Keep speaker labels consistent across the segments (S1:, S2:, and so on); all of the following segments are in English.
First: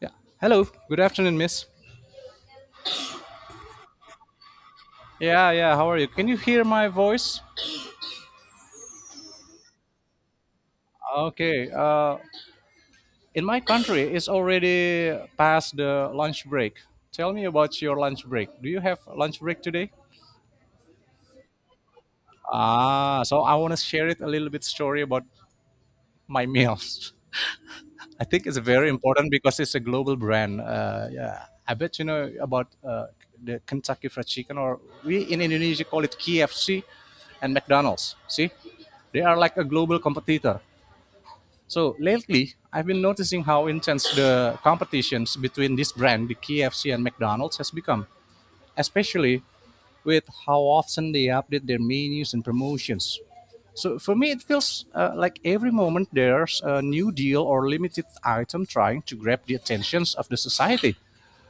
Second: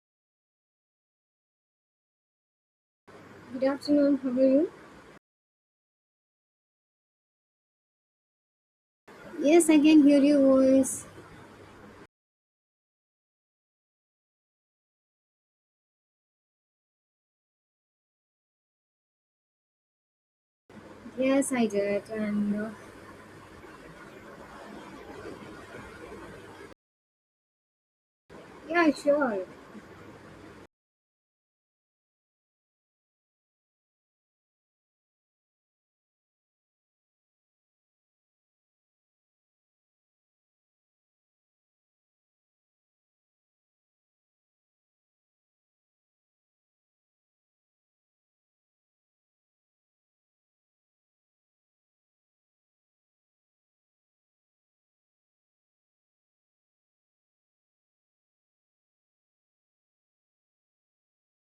S1: Yeah. Hello. Good afternoon, miss.
S2: Good afternoon, how are you?
S1: Yeah, yeah. How are you? Can you hear my voice?
S2: Yes, I can hear your voice.
S1: Okay. In my country, it's already past the lunch break. Tell me about your lunch break. Do you have lunch break today?
S2: Yes, I did. And
S1: Ah, so I want to share it a little bit story about my meals. I think it's very
S2: yeah,
S1: important
S2: sure.
S1: because it's a global brand. Yeah, I bet you know about the Kentucky Fried Chicken, or we in Indonesia call it KFC and McDonald's. See, they are like a global competitor. So lately, I've been noticing how intense the competitions between this brand, the KFC and McDonald's, has become, especially with how often they update their menus and promotions. So for me, it feels like every moment there's a new deal or limited item trying to grab the attentions of the society.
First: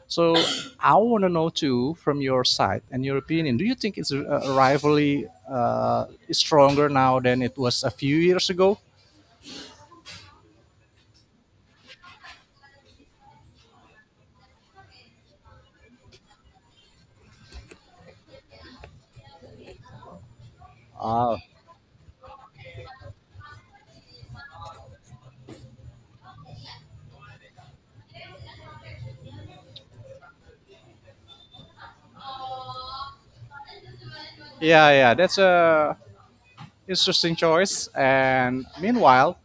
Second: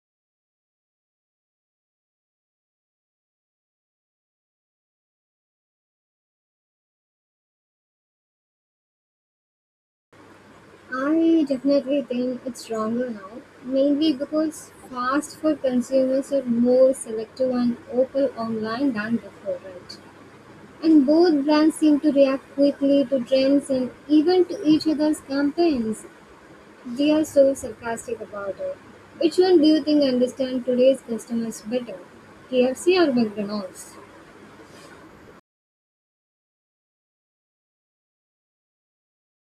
S1: So I want to know too, from your side and your opinion, do you think it's a rivalry is stronger now than it was a few years ago?
S2: I definitely think it's stronger now, mainly because fast food consumers are more selective and open online than before, right? And
S1: Ah,
S2: both brands seem to react quickly to trends and even to each other's campaigns. They are so sarcastic about it. Which one do you think understand today's customers better, KFC or McDonald's?
S1: yeah, yeah, that's a Interesting choice. And meanwhile,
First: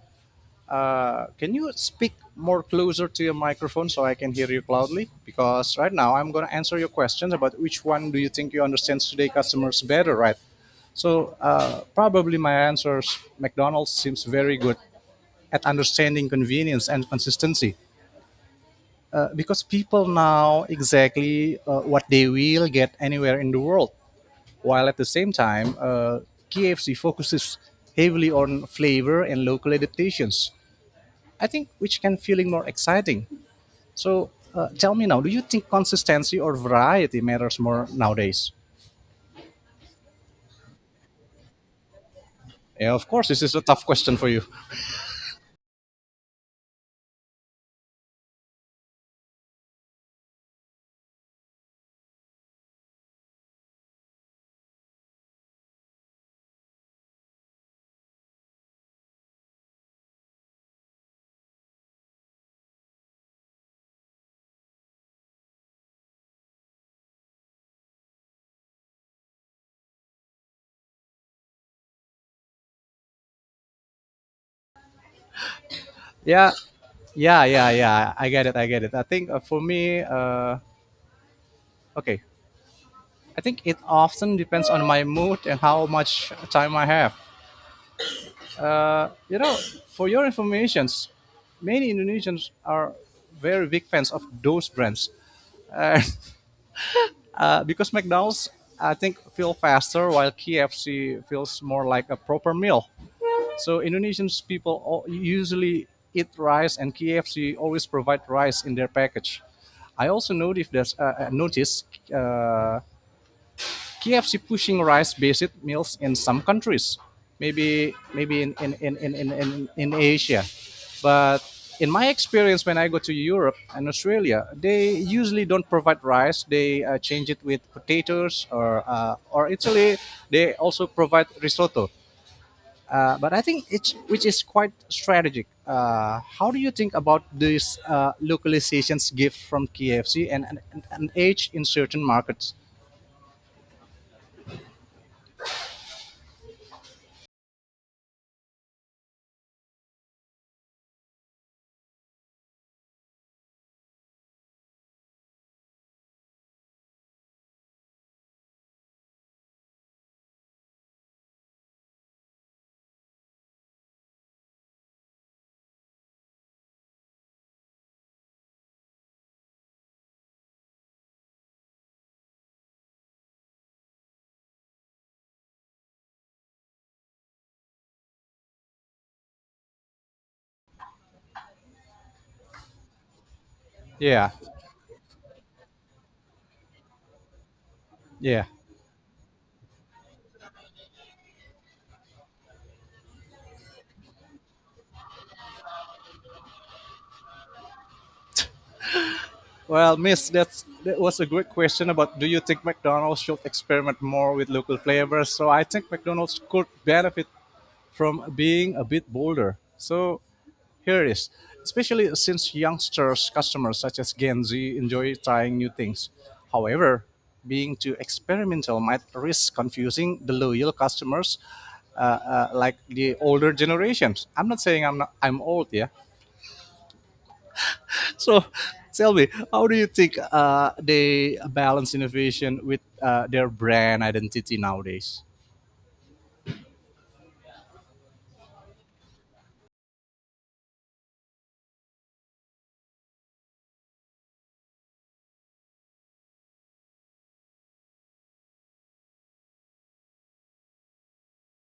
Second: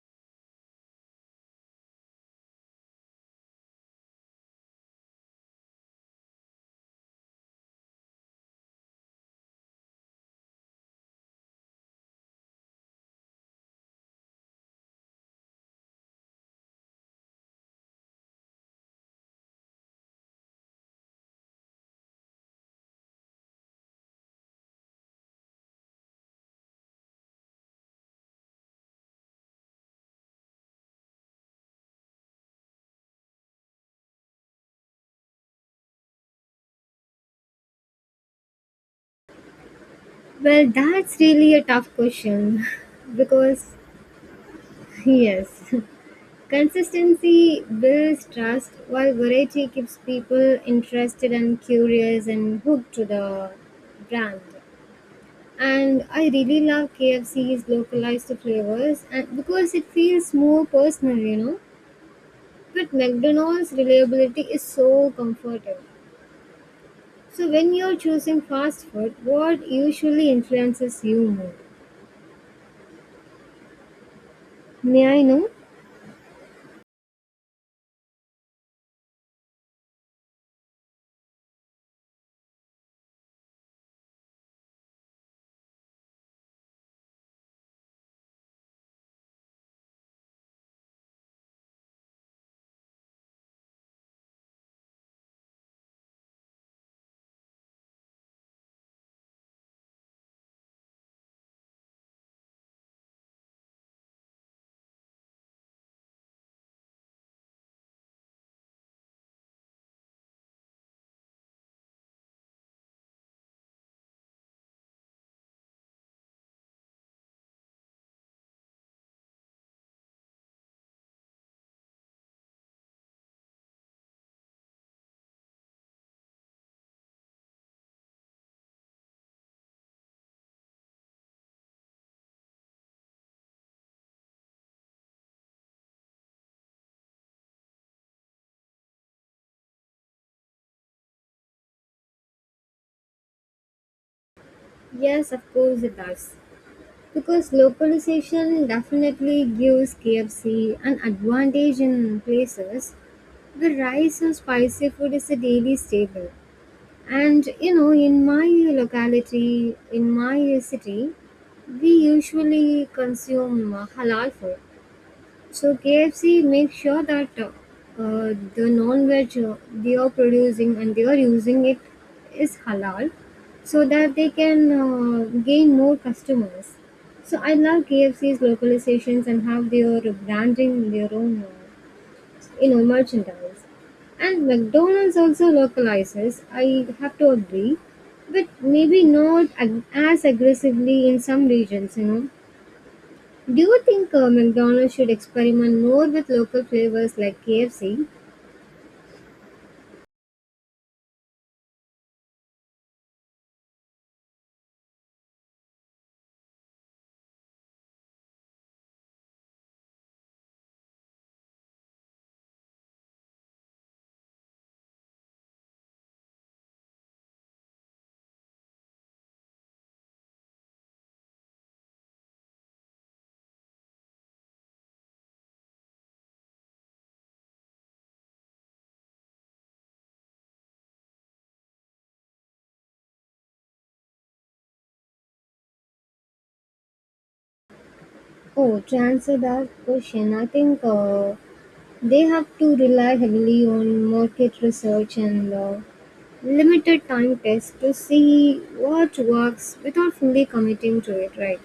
S1: can you speak more closer to your microphone so I can hear you loudly? Because right now I'm going to answer your questions about which one do you think you understand today customers better, right? So probably my answers McDonald's seems very good at understanding convenience and consistency because people now exactly what they will get anywhere in the world while at the same time, KFC focuses heavily on flavor and local adaptations. I think which can feeling more exciting. So tell me now, do you think consistency or variety matters more nowadays?
S2: Well, that's really a tough question
S1: Yeah, of course, this is a
S2: because,
S1: tough question for you.
S2: yes, consistency builds trust while variety keeps people interested and curious and hooked to the brand. And I really love KFC's localized flavors and because it feels more personal, you know. But McDonald's reliability is so comforting. So when you're choosing fast food, what usually influences you more? May I know?
S1: Yeah, yeah, yeah, yeah. I get it. I get it. I think for me, okay, I think it often depends on my mood and how much time I have. You know, for your information, many Indonesians are very big fans of those brands because McDonald's, I think, feel faster while KFC feels more like a proper meal. So Indonesians people all, usually eat rice, and KFC always provide rice in their package. I also noticed that noticed KFC pushing rice-based meals in some countries, maybe in Asia. But in my experience, when I go to Europe and Australia, they usually don't provide rice. They change it with potatoes, or Italy, they also provide risotto. But I think it's which is quite strategic. How do you think about these localizations gift from KFC and an age in certain markets?
S2: Yes, of course it does. Because localization definitely gives KFC an advantage in places where rice or spicy food is a daily staple. And you know, in my locality, in my city, we usually consume halal food. So KFC makes sure that the non-veg they are producing and they are using it is halal, so that they can gain more customers. So I love KFC's localizations and how they are branding their own, you know, merchandise.
S1: Yeah,
S2: And McDonald's also localizes. I have to agree,
S1: yeah.
S2: but maybe not as aggressively in some regions. You know, do you think McDonald's should experiment more with local flavors like KFC?
S1: Well, miss, that was a great question about do you think McDonald's should experiment more with local flavors? So I think McDonald's could benefit from being a bit bolder. So here it is. Especially since youngsters, customers such as Gen Z enjoy trying new things. However, being too experimental might risk confusing the loyal customers like the older generations. I'm not saying I'm not, I'm old, yeah. So tell me, how do you think they balance innovation with their brand identity nowadays?
S2: Oh, to answer that question, I think they have to rely heavily on market research and limited time tests to see what works without fully committing to it, right?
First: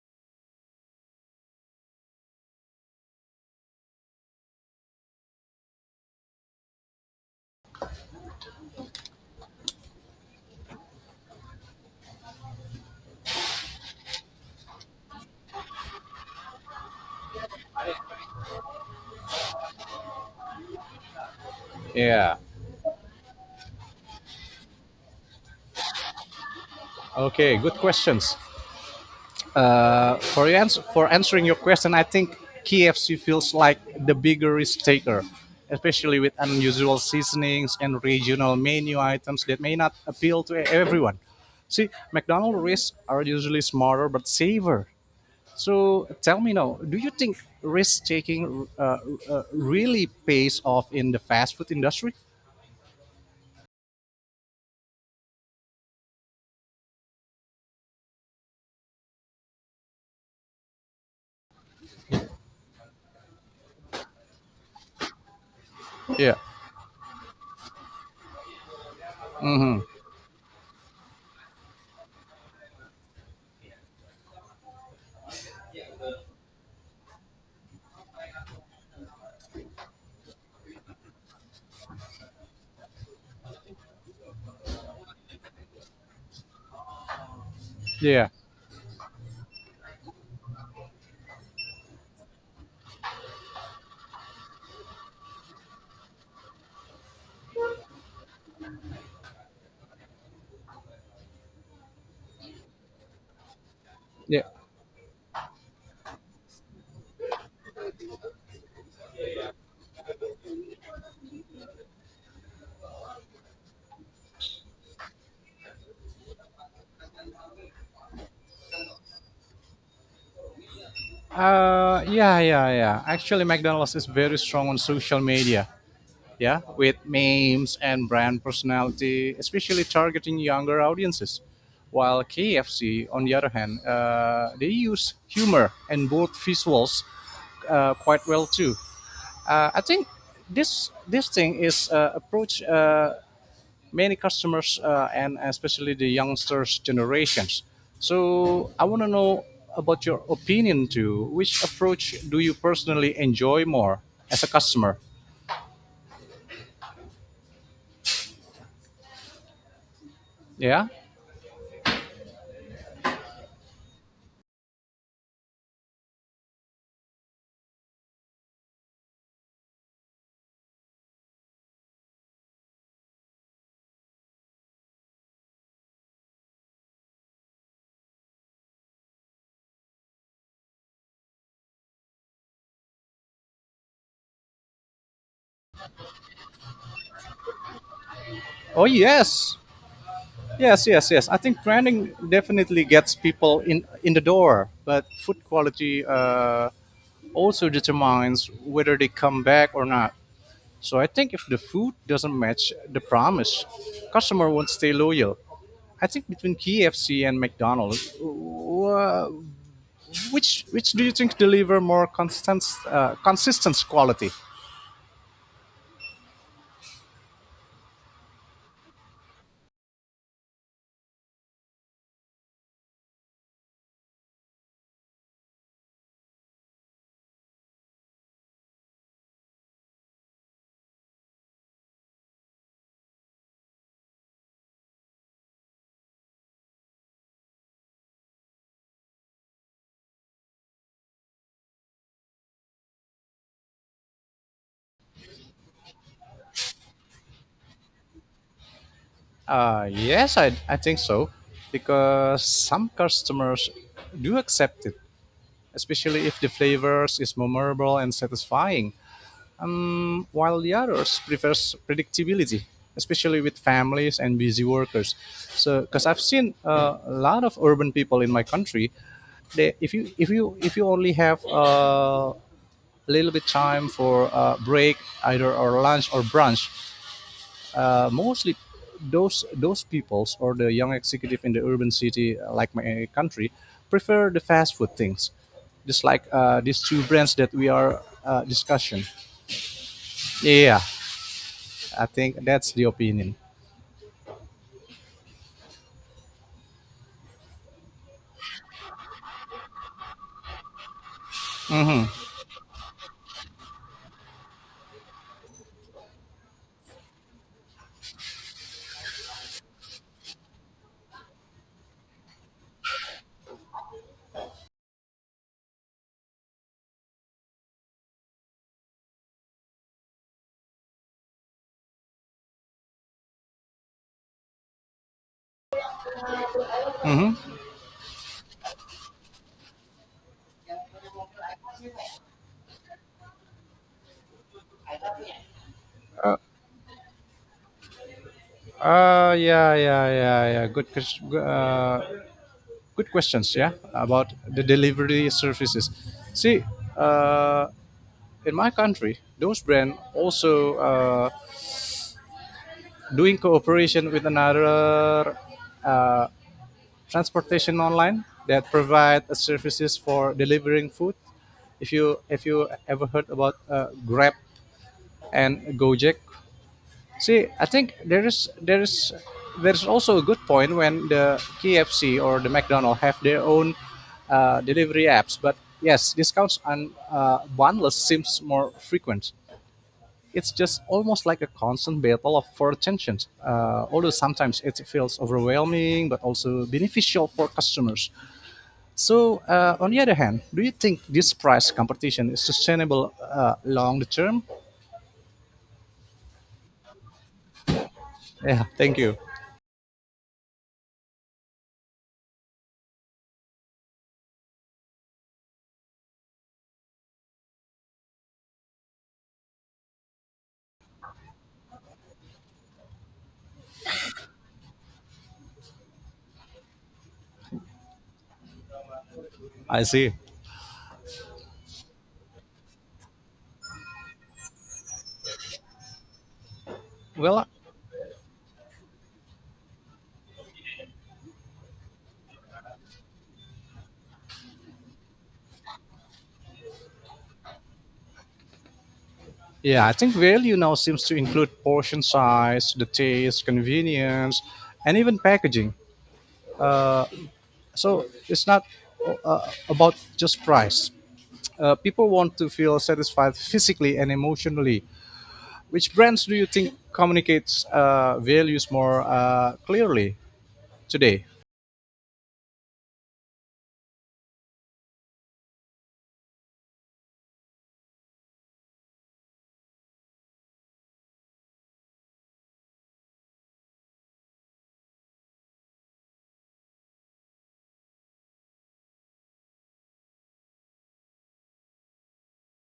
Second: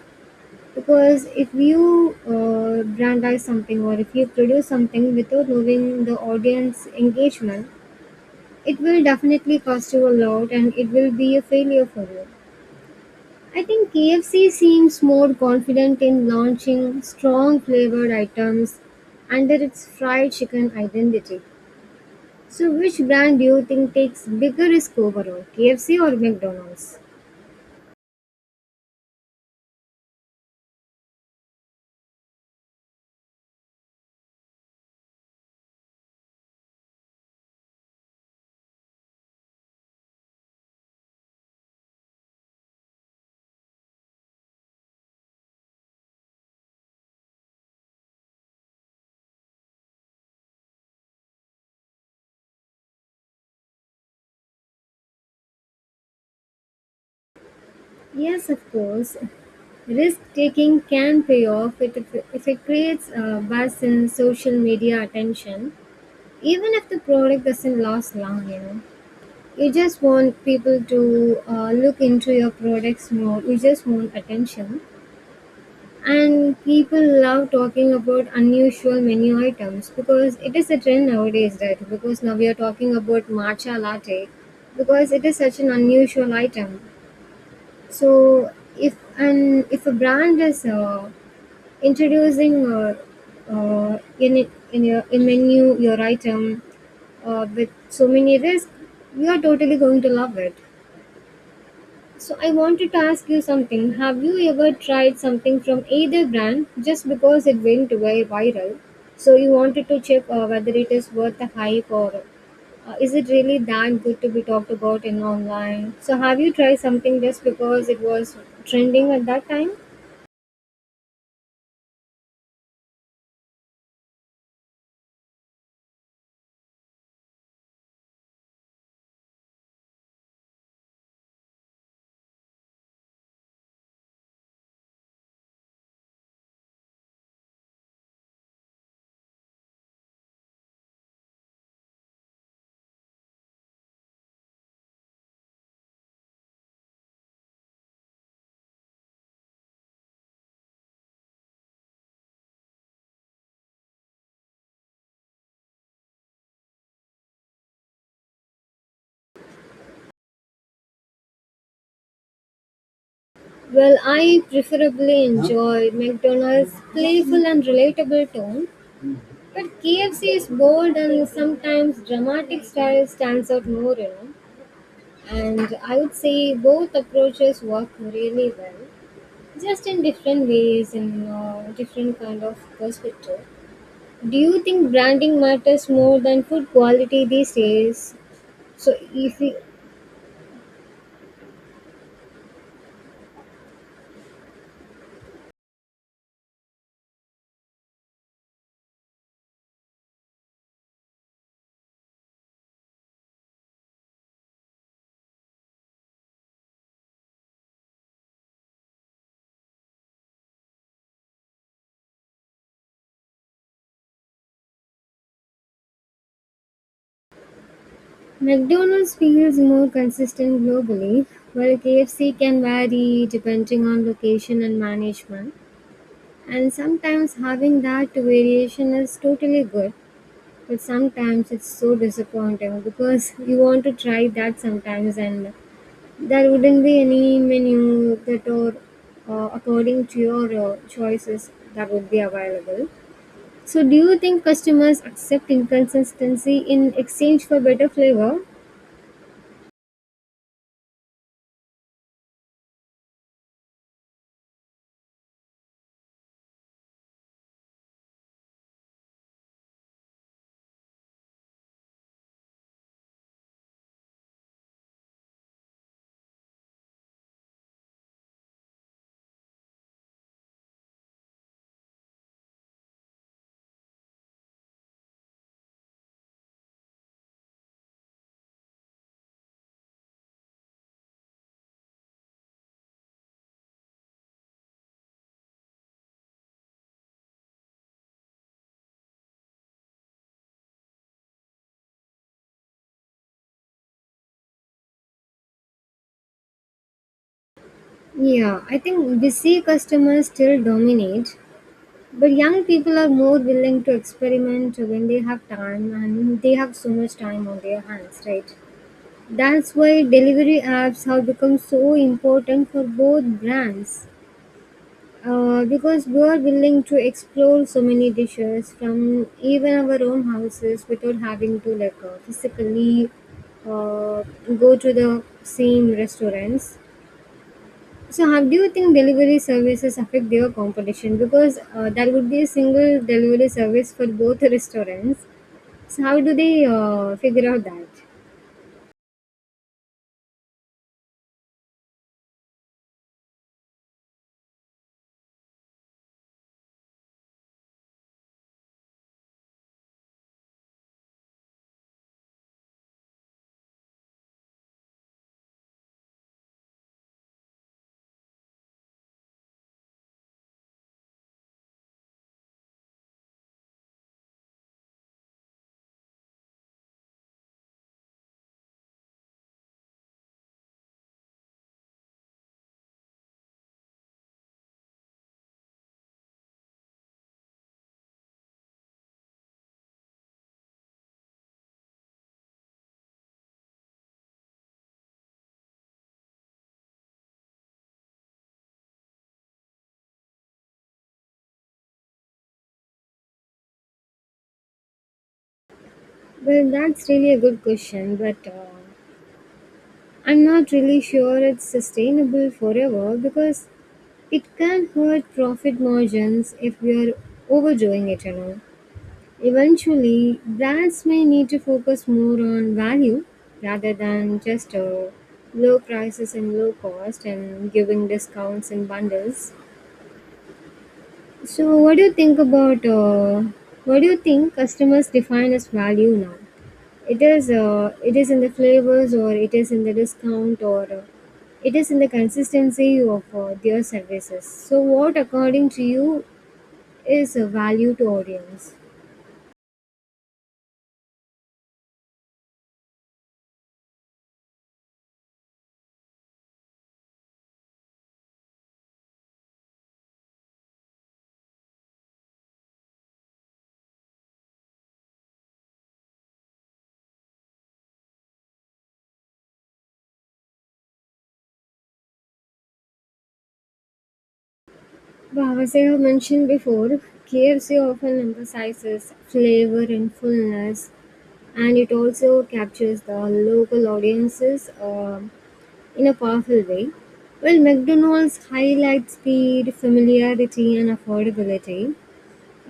S2: Because if you brandize something or if you produce something without knowing the audience engagement, it will definitely cost you a lot and it will be a failure for you. I think KFC seems more confident in launching strong flavored items under its fried chicken identity.
S1: Yeah.
S2: So, which brand do you think takes bigger risk overall, KFC or McDonald's?
S1: Okay, good questions. For answering your question, I think KFC feels like the bigger risk taker, especially with unusual seasonings and regional menu items that may not appeal to everyone. See, McDonald's risks are usually smaller but safer. So tell me now, do you think risk taking really pays off in the fast food industry?
S2: Yes, of course. Risk taking can pay off if it creates a buzz in social media attention,
S1: Yeah,
S2: even if the product doesn't last long, you know. You just want people to look into your products more, you just want attention. And people love talking about unusual menu items because it is a trend nowadays, right? Because now we are talking about matcha latte because it is such an unusual item.
S1: yeah,
S2: So if a brand is introducing in your in menu your item with so many risks, we are totally going to love it. So I wanted to ask you something. Have you
S1: yeah.
S2: ever tried something from either brand just because it went viral? So you wanted to check whether it is worth the hype or is it really that good to be talked about in online? So have you tried something just because it was trending at that time?
S1: Yeah, yeah, yeah. Actually, McDonald's is very strong on social media. Yeah, with memes and brand personality, especially targeting younger audiences. While KFC, on the other hand, they use humor and both visuals quite well too. I think this thing is approach many customers and especially the youngsters generations. So I want to know about your opinion too. Which approach do you personally enjoy more as a customer? Yeah.
S2: Well, I preferably enjoy McDonald's playful and relatable tone, but KFC's bold and sometimes dramatic style stands out more, you know. And I would say both approaches work really well, just in different ways and different kind of perspective. Do you think branding matters more than food quality these days?
S1: Oh
S2: So if we,
S1: yes. Yes, yes, yes. I think branding definitely gets people in the door, but food quality also determines whether they come back or not. So I think if the food doesn't match the promise, customer won't stay loyal. I think between KFC and McDonald's, wh- which do you think deliver more constant consistent quality?
S2: McDonald's feels more consistent globally, while KFC can vary depending on location and management. And sometimes having that variation is totally good. But sometimes it's so disappointing because you want to try that sometimes and there wouldn't be any menu that or according to your choices that would be available. So do you think customers accept inconsistency in exchange for better flavor?
S1: Uh, yes, I, I think so, because some customers do accept it, especially if the flavors is memorable and satisfying. While the others prefers predictability, especially with families and busy workers. So because I've seen a lot of urban people in my country, they if you only have a little bit time for break, either or lunch or brunch, mostly those peoples or the young executive in the urban city like my country prefer the fast food things, just like these two brands that we are discussion. Yeah, I think that's the opinion.
S2: Yeah, I think busy customers still dominate, but young people are more willing to experiment when they have time and they have so much time on their hands, right? That's why delivery apps have become so important for both brands. Because we are willing to explore so many dishes from even our own houses without having to like physically uh, go to the same restaurants. So, how do you think delivery services affect their competition? Because there would be a single delivery service for both the restaurants. So how do they figure out that?
S1: Yeah, yeah, yeah, yeah. Good questions. Yeah, about the delivery services. See, uh, in my country, those brand also doing cooperation with another uh, transportation online that provide a services for delivering food. If you ever heard about Grab and Gojek, see, I think there's also a good point when the KFC or the McDonald have their own delivery apps. But yes, discounts on bundles seems more frequent. It's just almost like a constant battle of for attention. Although sometimes it feels overwhelming, but also beneficial for customers. So, on the other hand, do you think this price competition is sustainable long term?
S2: Well, that's really a good question, but
S1: Yeah, thank you.
S2: I'm not really sure it's sustainable forever because it can hurt profit margins if we are overdoing it, you know. Eventually, brands may need to focus more on value rather than just low prices and low cost and giving discounts and bundles.
S1: I see.
S2: So, what do you think customers define as value now?
S1: Well,
S2: It is in the flavors, or it is in the discount, or it is in the consistency of their services. So, what according to you is a value to audience?
S1: yeah, I think value now seems to include portion size, the taste, convenience, and even packaging. So it's not about just price. People want to feel satisfied physically and emotionally. Which brands do you think communicates values more clearly today?
S2: Wow, as I have mentioned before, KFC often emphasizes flavor and fullness, and it also captures the local audiences in a powerful way. Well, McDonald's highlights speed, familiarity, and affordability,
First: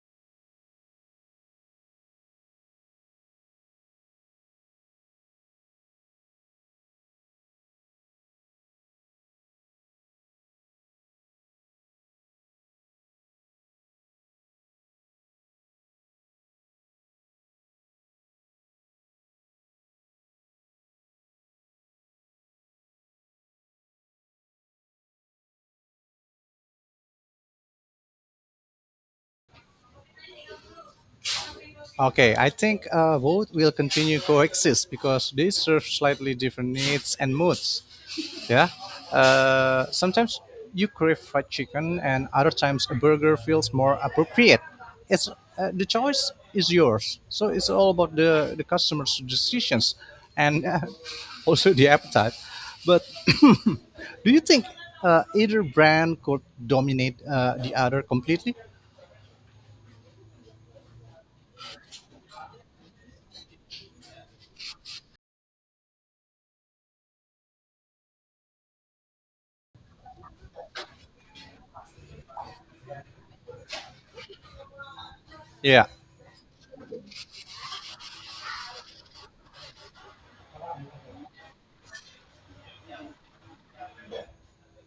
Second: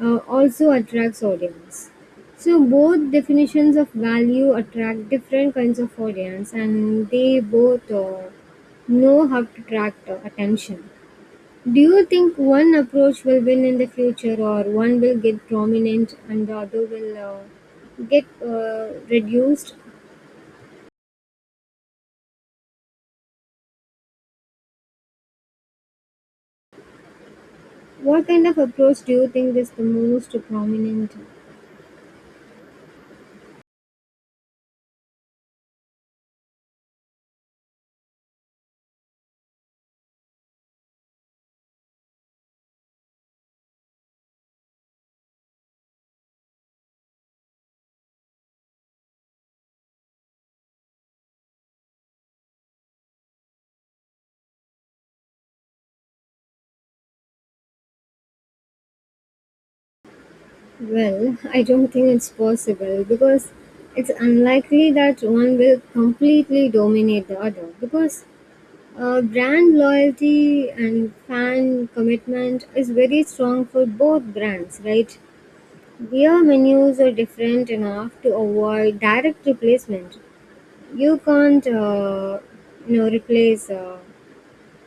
S2: also attracts audience. So both definitions of value attract different kinds of audience, and they both know how to attract attention. Do you think one approach will win in the future, or one will get prominent and the other will get reduced? What kind of approach do you think is the most prominent?
S1: Okay, I think both will continue coexist because they serve slightly different needs and moods. Yeah. Sometimes you crave fried chicken, and other times a burger feels more appropriate. It's the choice is yours. So it's all about the customer's decisions, and also the appetite. But do you think either brand could dominate the other completely?
S2: Well, I don't think it's possible because it's unlikely that one will completely dominate the other because brand loyalty and fan commitment is very strong for both brands, right?
S1: Yeah.
S2: Beer menus are different enough to avoid direct replacement. You can't, you know, replace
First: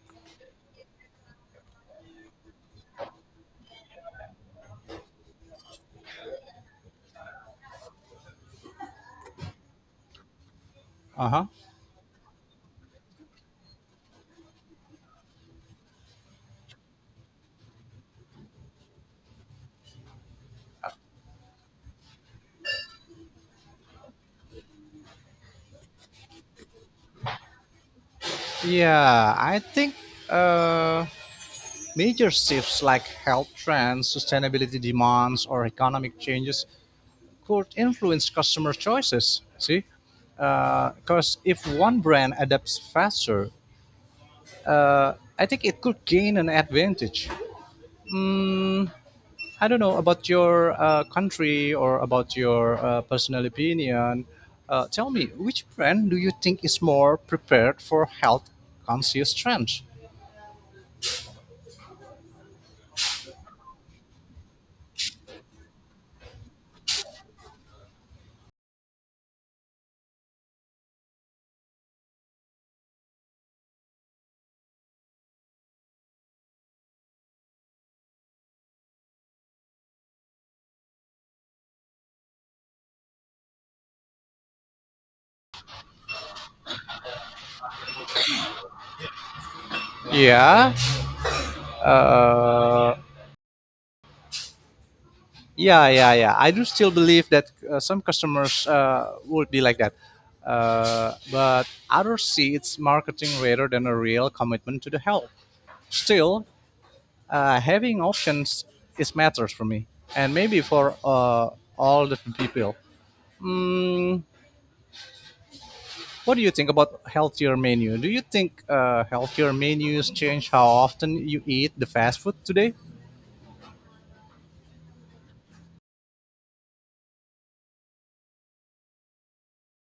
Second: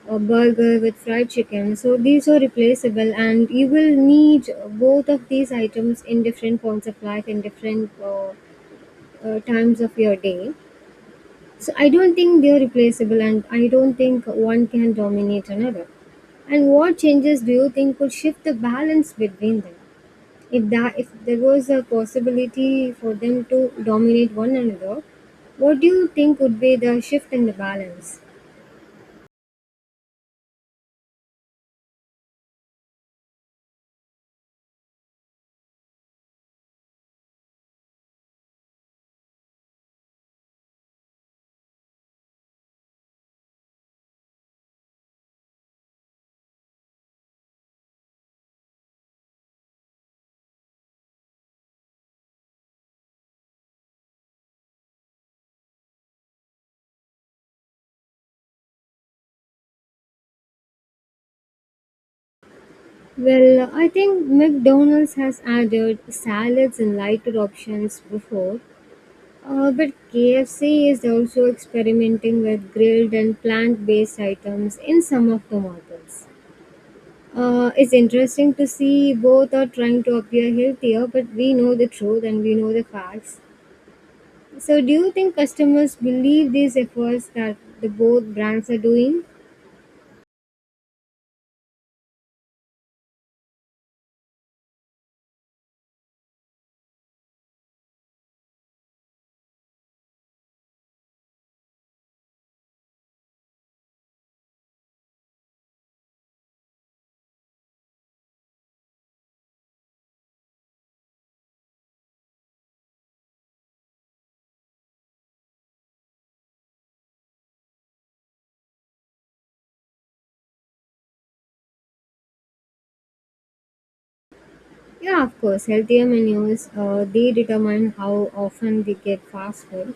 S2: a burger with fried chicken. So these are replaceable, and you will need both of these items in different points of life, in different times of your day.
S1: Uh huh.
S2: So I don't think they are replaceable, and I don't think one can dominate another. And what changes do you think could shift the balance between them? If there was a possibility for them to dominate one another, what do you think would be the shift in the balance?
S1: Yeah, I think uh, major shifts like health trends, sustainability demands, or economic changes could influence customer choices. See, because if one brand adapts faster, I think it could gain an advantage. I don't know about your country or about your personal opinion. Tell me, which brand do you think is more prepared for health conscious trends?
S2: Well, I think McDonald's has added salads and lighter options before, but KFC is also experimenting with grilled and plant based items in some of the models. It's interesting to see both are trying to appear healthier, but we know the truth and we know the facts. So, do you think customers believe these efforts that the both brands are doing?
S1: Yeah, yeah, yeah, yeah. I do still believe that some customers would be like that, but others see it's marketing rather than a real commitment to the health. Still, having options is matters for me, and maybe for all the people. What do you think about healthier menu? Do you think healthier menus change how often you eat the fast food today?
S2: Yeah, of course. Healthier menus, they determine how often they get fast food.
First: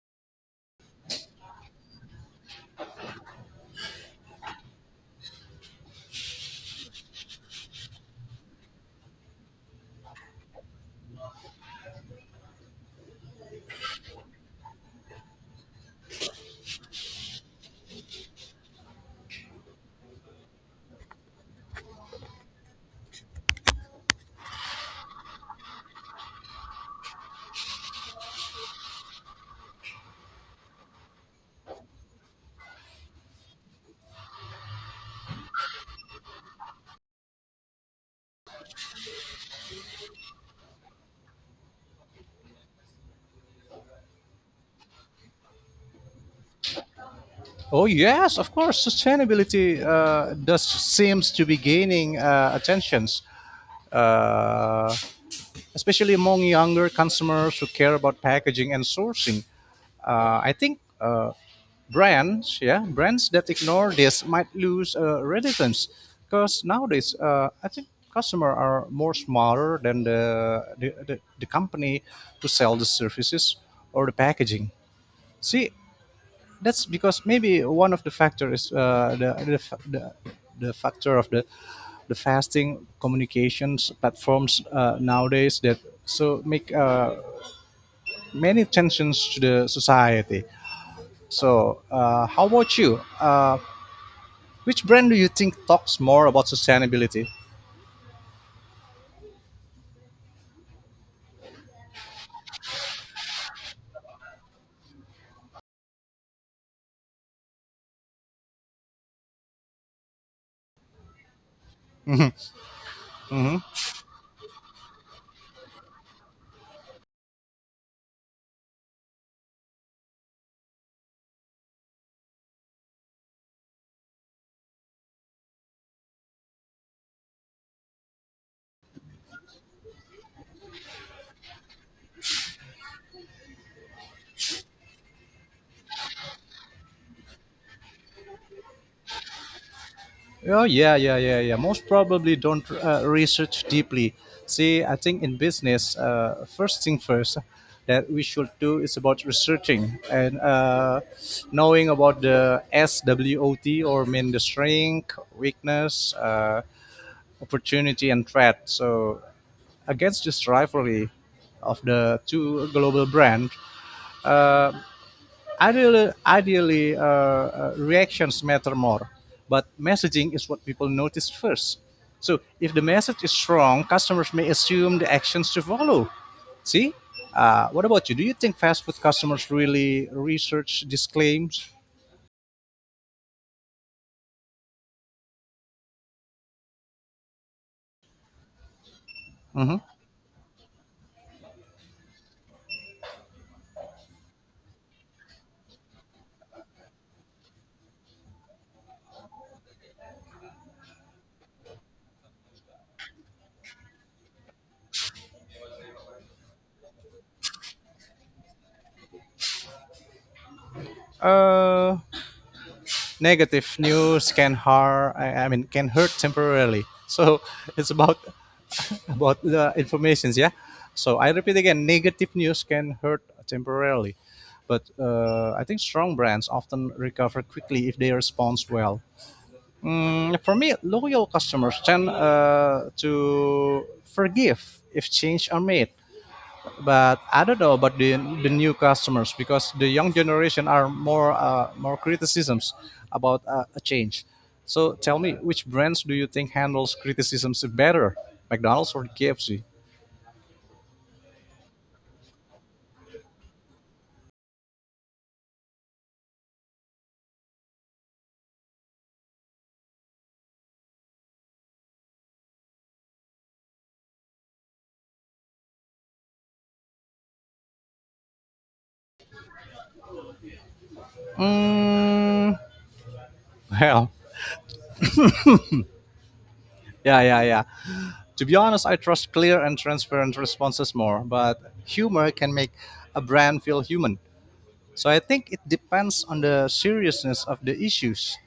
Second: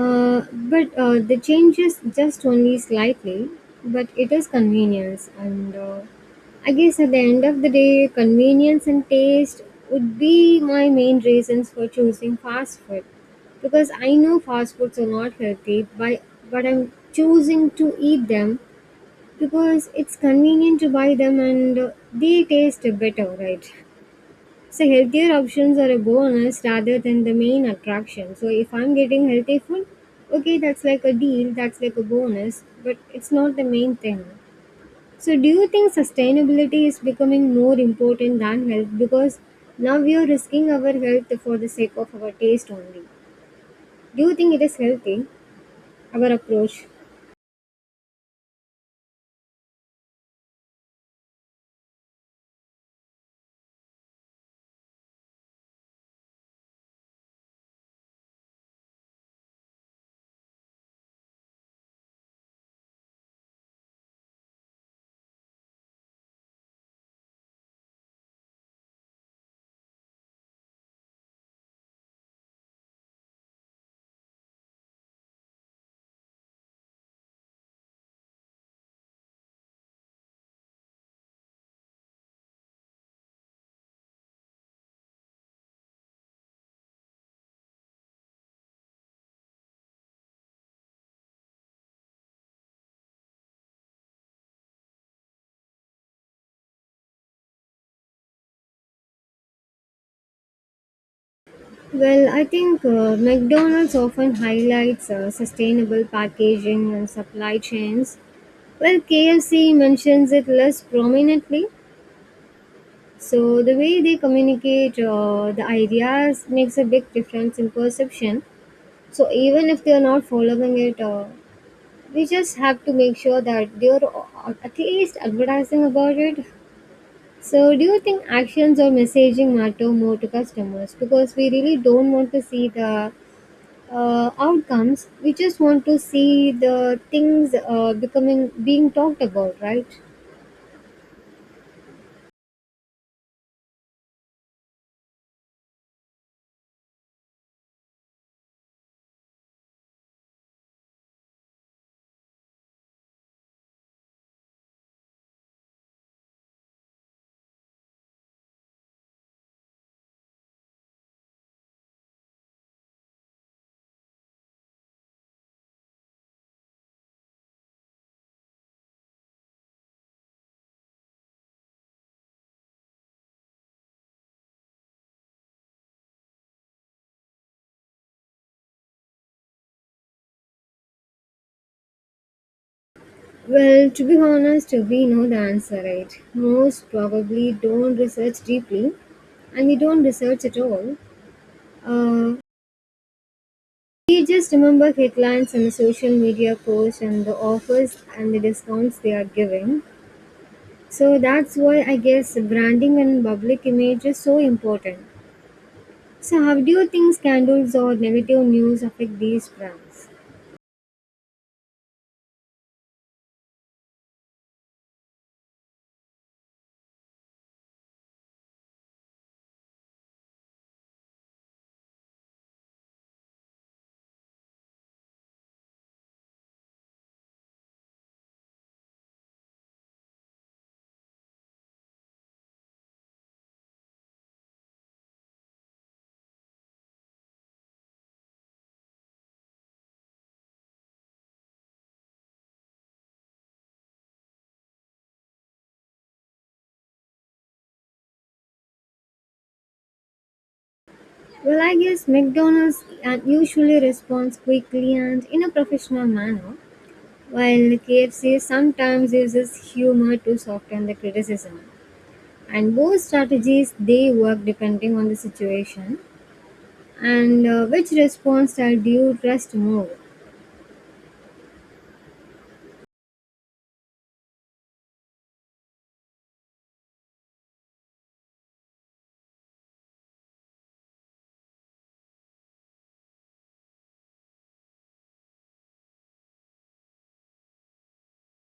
S2: But the changes just only slightly, but it is convenience. And I guess at the end of the day, convenience and taste would be my main reasons for choosing fast food because I know fast foods are not healthy, but I'm choosing to eat them because it's convenient to buy them and they taste better, right? So healthier options are a bonus rather than the main attraction. So if I'm getting healthy food, okay, that's like a deal, that's like a bonus, but it's not the main thing. So do you think sustainability is becoming more important than health because now we are risking our health for the sake of our taste only? Do you think it is healthy, our approach?
S1: Oh yes, of course. Sustainability does seems to be gaining attentions, uh, especially among younger consumers who care about packaging and sourcing. I think brands that ignore this might lose relevance because nowadays, I think customers are more smarter than the company to sell the services or the packaging. See, that's because maybe one of the factors, the factor of the fasting communications platforms nowadays that so make many tensions to the society. So, how about you? Which brand do you think talks more about sustainability?
S2: Well, I think McDonald's often highlights sustainable packaging and supply chains. Well, KFC mentions it less prominently. So, the way they communicate the ideas makes a big difference in perception. So, even if they are not following it, we just have to make sure that they are at least advertising about it. So, do you think actions or messaging matter more to customers? Because we really don't want to see the outcomes. We just want to see the things becoming being talked about, right?
S1: Oh yeah, yeah, yeah, yeah. Most probably don't research deeply. See, I think in business, first thing first that we should do is about researching and knowing about the SWOT or mean the strength, weakness, opportunity, and threat. So against this rivalry of the two global brands, ideally, reactions matter more, but messaging is what people notice first. So if the message is strong, customers may assume the actions to follow. See, what about you? Do you think fast food customers really research these claims?
S2: Well, to be honest, we know the answer, right? Most probably don't research deeply, and we
S1: Mhm.
S2: don't research at all. Uh, we just remember headlines and the social media posts and the offers and the discounts they are giving. So that's why I guess branding and public image is so important. So, how do you think scandals or negative news affect these brands?
S1: Uh, Negative news can harm. I mean, can hurt temporarily. So it's about the informations, yeah. So I repeat again, negative news can hurt temporarily, but I think strong brands often recover quickly if they respond well. For me, loyal customers tend to forgive if change are made, but I don't know about the new customers, because the young generation are more more criticisms about a change. So tell me, which brands do you think handles criticisms better, McDonald's or KFC?
S2: Well, I guess McDonald's usually responds quickly and in a professional manner, while KFC sometimes uses humor to soften the criticism. And both strategies they work depending on the situation and which response style do you trust more.
S1: Mm. Well, yeah, yeah, yeah, to be honest, I trust clear and transparent responses more, but humor can make a brand feel human. So I think it depends on the seriousness of the issues.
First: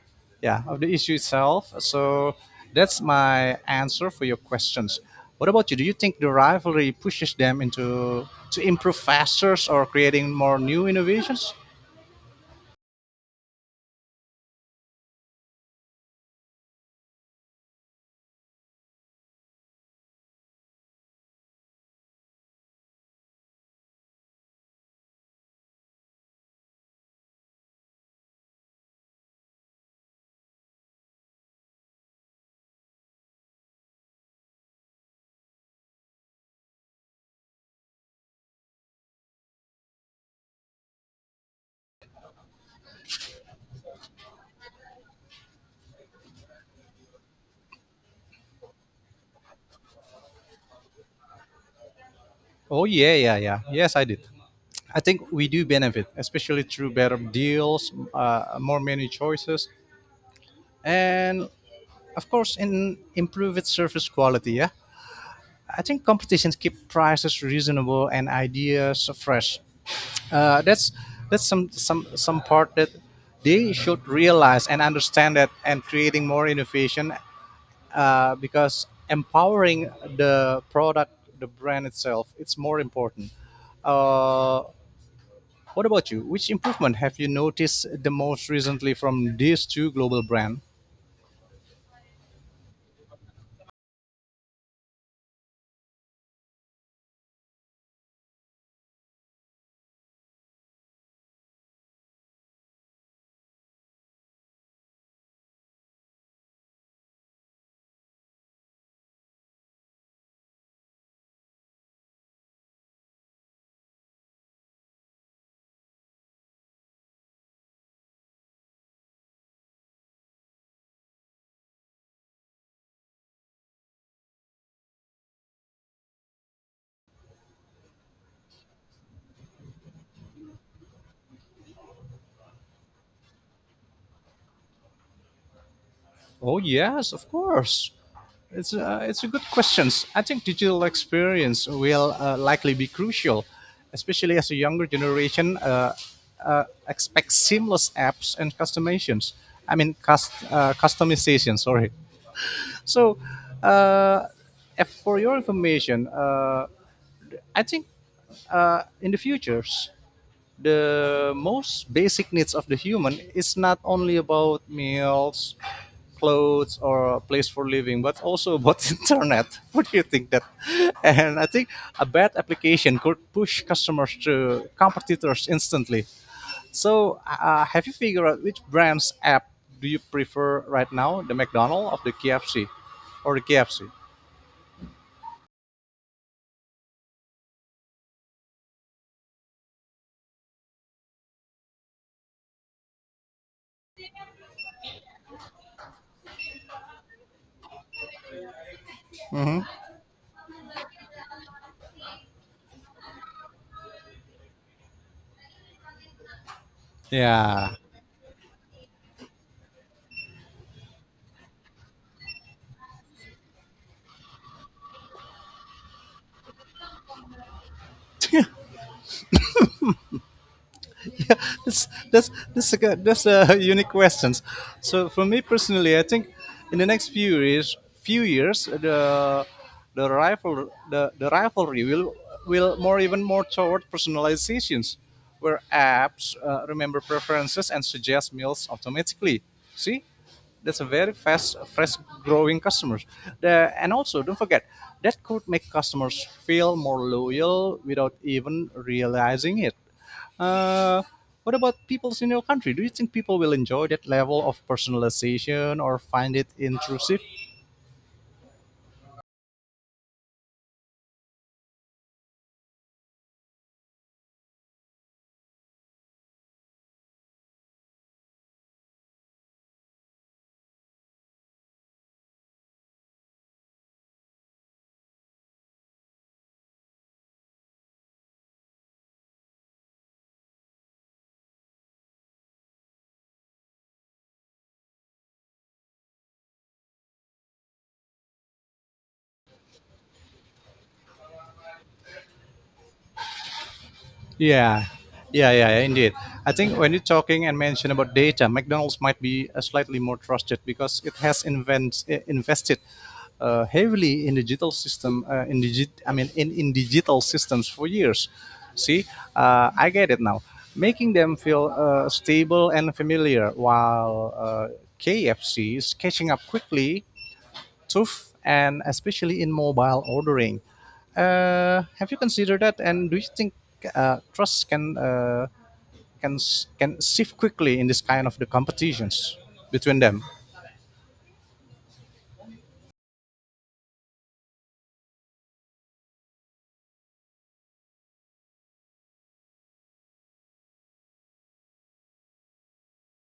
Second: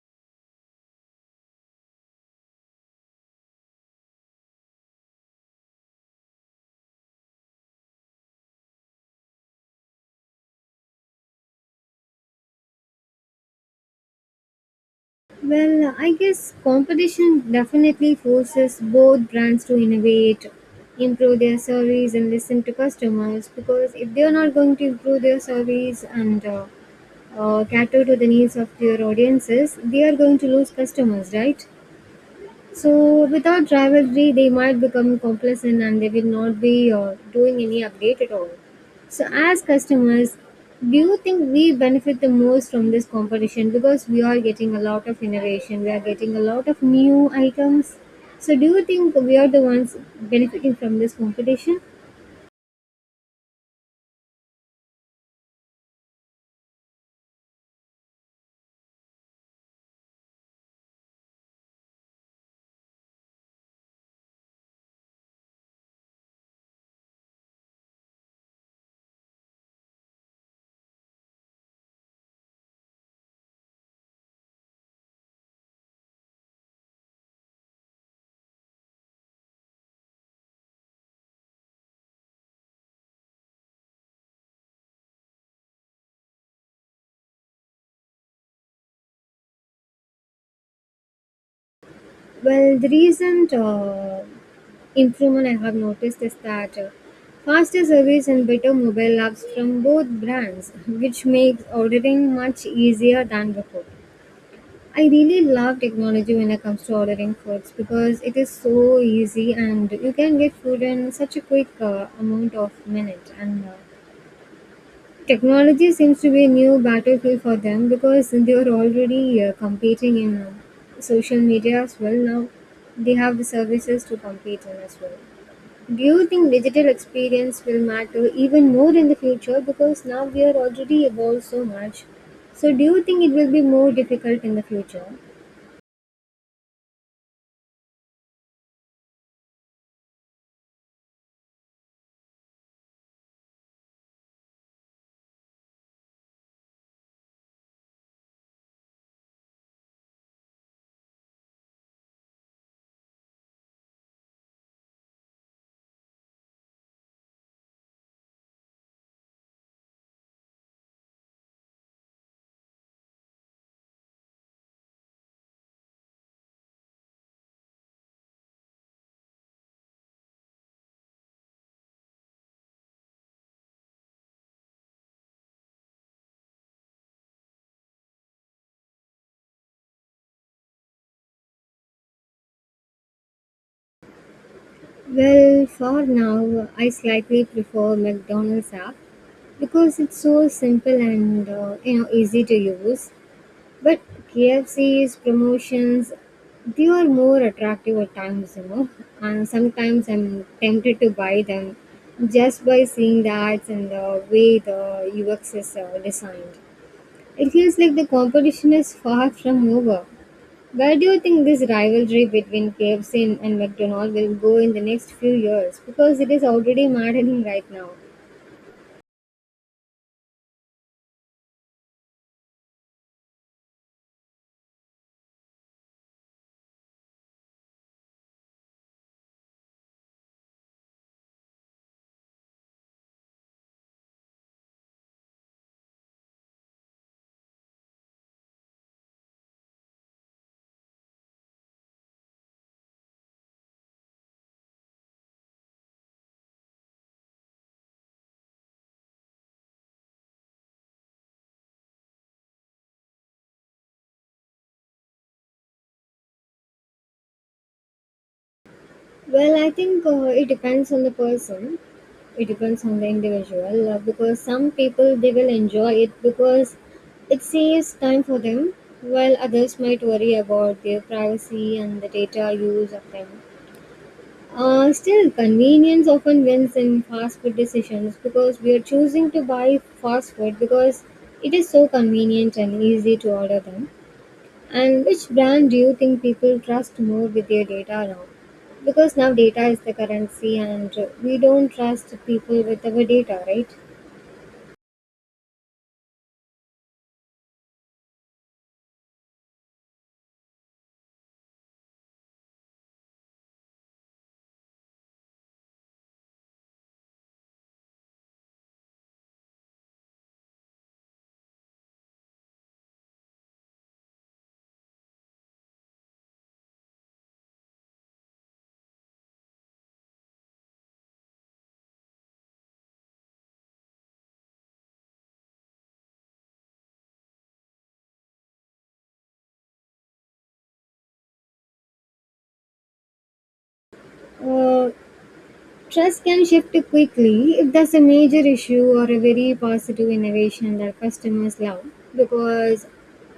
S1: Yeah, of the issue itself. So that's my answer for your questions. What about you? Do you think the rivalry pushes them into to improve faster or creating more new innovations?
S2: Well, I guess competition definitely forces both brands to innovate, improve their service, and listen to customers. Because if they are not going to improve their service and cater to the needs of their audiences, they are going to lose customers, right? So without rivalry, they might become complacent and they will not be doing any update at all. So as customers, do you think we benefit the most from this competition because we are getting a lot of innovation, we are getting a lot of new items. So do you think we are the ones benefiting from this competition?
S1: Oh yeah, yeah, yeah. Yes, I did. I think we do benefit, especially through better deals, more menu choices, and of course, in improved service quality. Yeah, I think competitions keep prices reasonable and ideas fresh. Uh, that's that's Some part that they should realize and understand that, and creating more innovation because empowering the product, the brand itself, it's more important. Uh, What about you? Which improvement have you noticed the most recently from these two global brands?
S2: Well, the recent improvement I have noticed is that faster service and better mobile apps from both brands, which makes ordering much easier than before. I really love technology when it comes to ordering foods because it is so easy and you can get food in such a quick amount of minute and technology seems to be a new battlefield for them because they are already competing in social media as well. Now they have the services to compete in as well. Do you think digital experience will matter even more in the future because now we are already evolved so much? So, do you think it will be more difficult in the future?
S1: Oh yes, of course. It's a good questions. I think digital experience will likely be crucial, especially as a younger generation expects seamless apps and customizations. I mean, customization. Sorry. So, uh, for your information, I think in the futures, the most basic needs of the human is not only about meals, clothes, or a place for living, but also about internet. What do you think that? And I think a bad application could push customers to competitors instantly. So, have you figured out which brand's app do you prefer right now? The McDonald's of the KFC, or the KFC?
S2: Well, for now, I slightly prefer McDonald's app because it's so simple and you know easy to use. But KFC's promotions, they are more attractive at times, you know. And sometimes I'm tempted to buy them just by seeing the ads and the way the UX is designed. It
S1: Yeah.
S2: feels like the competition is far from over. Where do you think this rivalry between KFC and McDonald's will go in the next few years? Because it is already maddening right now.
S1: That's a unique questions. So for me personally, I think in the next few years, the rivalry will more even more toward personalizations, where apps remember preferences and suggest meals automatically. See, that's a very fast, growing customers. And also, don't forget that could make customers feel more loyal without even realizing it. Uh, what about peoples in your country? Do you think people will enjoy that level of personalization or find it intrusive?
S2: Well, I think it depends on the person. It depends on the individual because some people they will enjoy it because it saves time for them, while others might worry about their privacy and the data use of them. Still, convenience often wins in fast food decisions because we are choosing to buy fast food because it is so convenient and easy to order them. And which brand do you think people trust more with their data now? Because now data is the currency and we don't trust people with our data, right?
S1: Yeah, yeah, yeah, yeah, indeed. I think when you're talking and mention about data, McDonald's might be slightly more trusted because it has invested heavily in digital system, I mean, in digital systems for years. See, I get it now. Making them feel stable and familiar, while KFC is catching up quickly tough, and especially in mobile ordering. Have you considered that? And do you think trust can can shift quickly in this kind of the competitions between them?
S2: Uh, trust can shift quickly if there's a major issue or a very positive innovation that customers love. Because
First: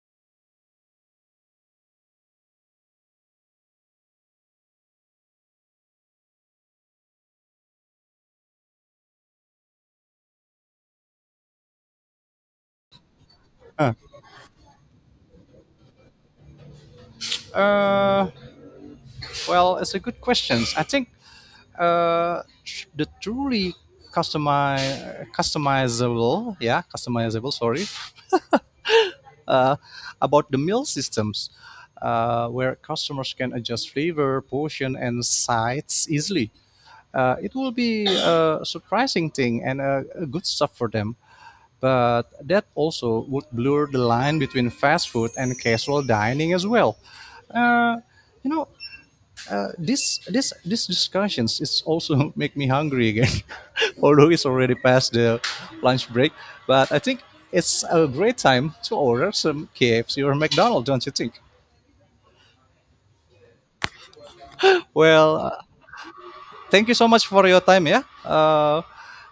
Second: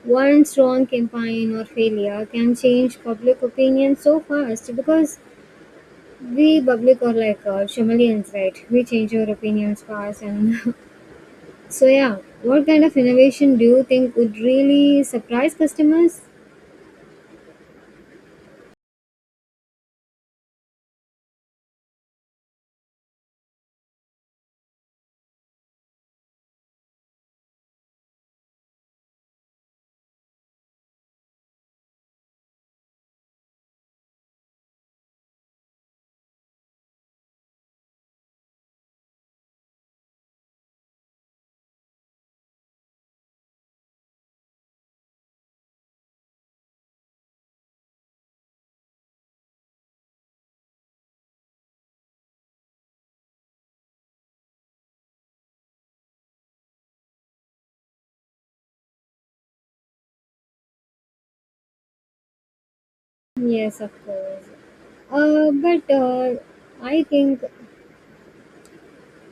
S2: one strong campaign or failure can change public opinion so fast because we public are like chameleons, right? We change our opinions fast and so yeah, what kind of innovation do you
S1: Huh.
S2: think would really surprise customers?
S1: Uh, well, it's a good question. I think the truly customizable, yeah, customizable. Sorry, uh, about the meal systems, where customers can adjust flavor, portion, and sides easily. It will be a surprising thing and a good stuff for them. But that also would blur the line between fast food and casual dining as well. Uh, you know, this discussions is also make me hungry again, although it's already past the lunch break. But I think it's a great time to order some KFC or McDonald's, don't you think?
S2: Yes, of course. Uh,
S1: Well,
S2: but uh,
S1: thank you
S2: I
S1: so much
S2: think
S1: for your time, yeah.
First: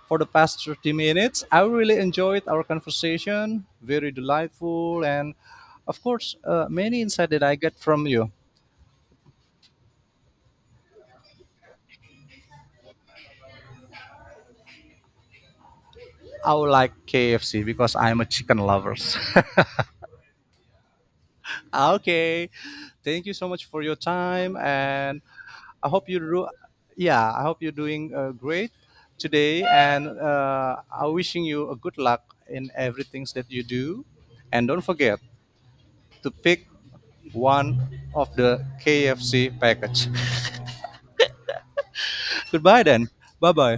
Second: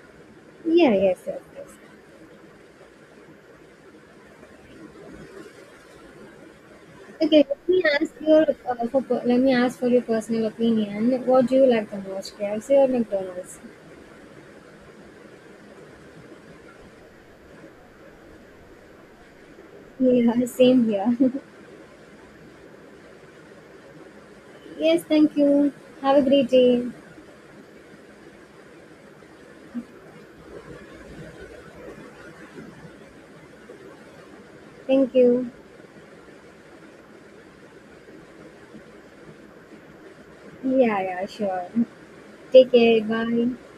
S1: For the past 30
S2: yeah, yes, yes,
S1: minutes, I
S2: yes.
S1: really enjoyed our conversation. Very delightful, and of course, many insight that
S2: Okay,
S1: I
S2: let
S1: get
S2: me
S1: from
S2: ask
S1: you.
S2: your let me ask for your personal opinion. What do you like the most, KFC or McDonald's?
S1: I would like KFC because I'm a chicken lover.
S2: Yeah, same here.
S1: Okay, thank you so much for your time,
S2: Yes,
S1: and
S2: thank you.
S1: I hope
S2: Have
S1: you
S2: a
S1: do.
S2: great day.
S1: Yeah, I hope you're doing great today, and I'm wishing you a good luck in everything that you do. And don't
S2: Thank
S1: forget,
S2: you.
S1: to pick one of the KFC package.
S2: Yeah, yeah, sure. Take
S1: Goodbye
S2: care.
S1: then.
S2: Bye.
S1: Bye bye.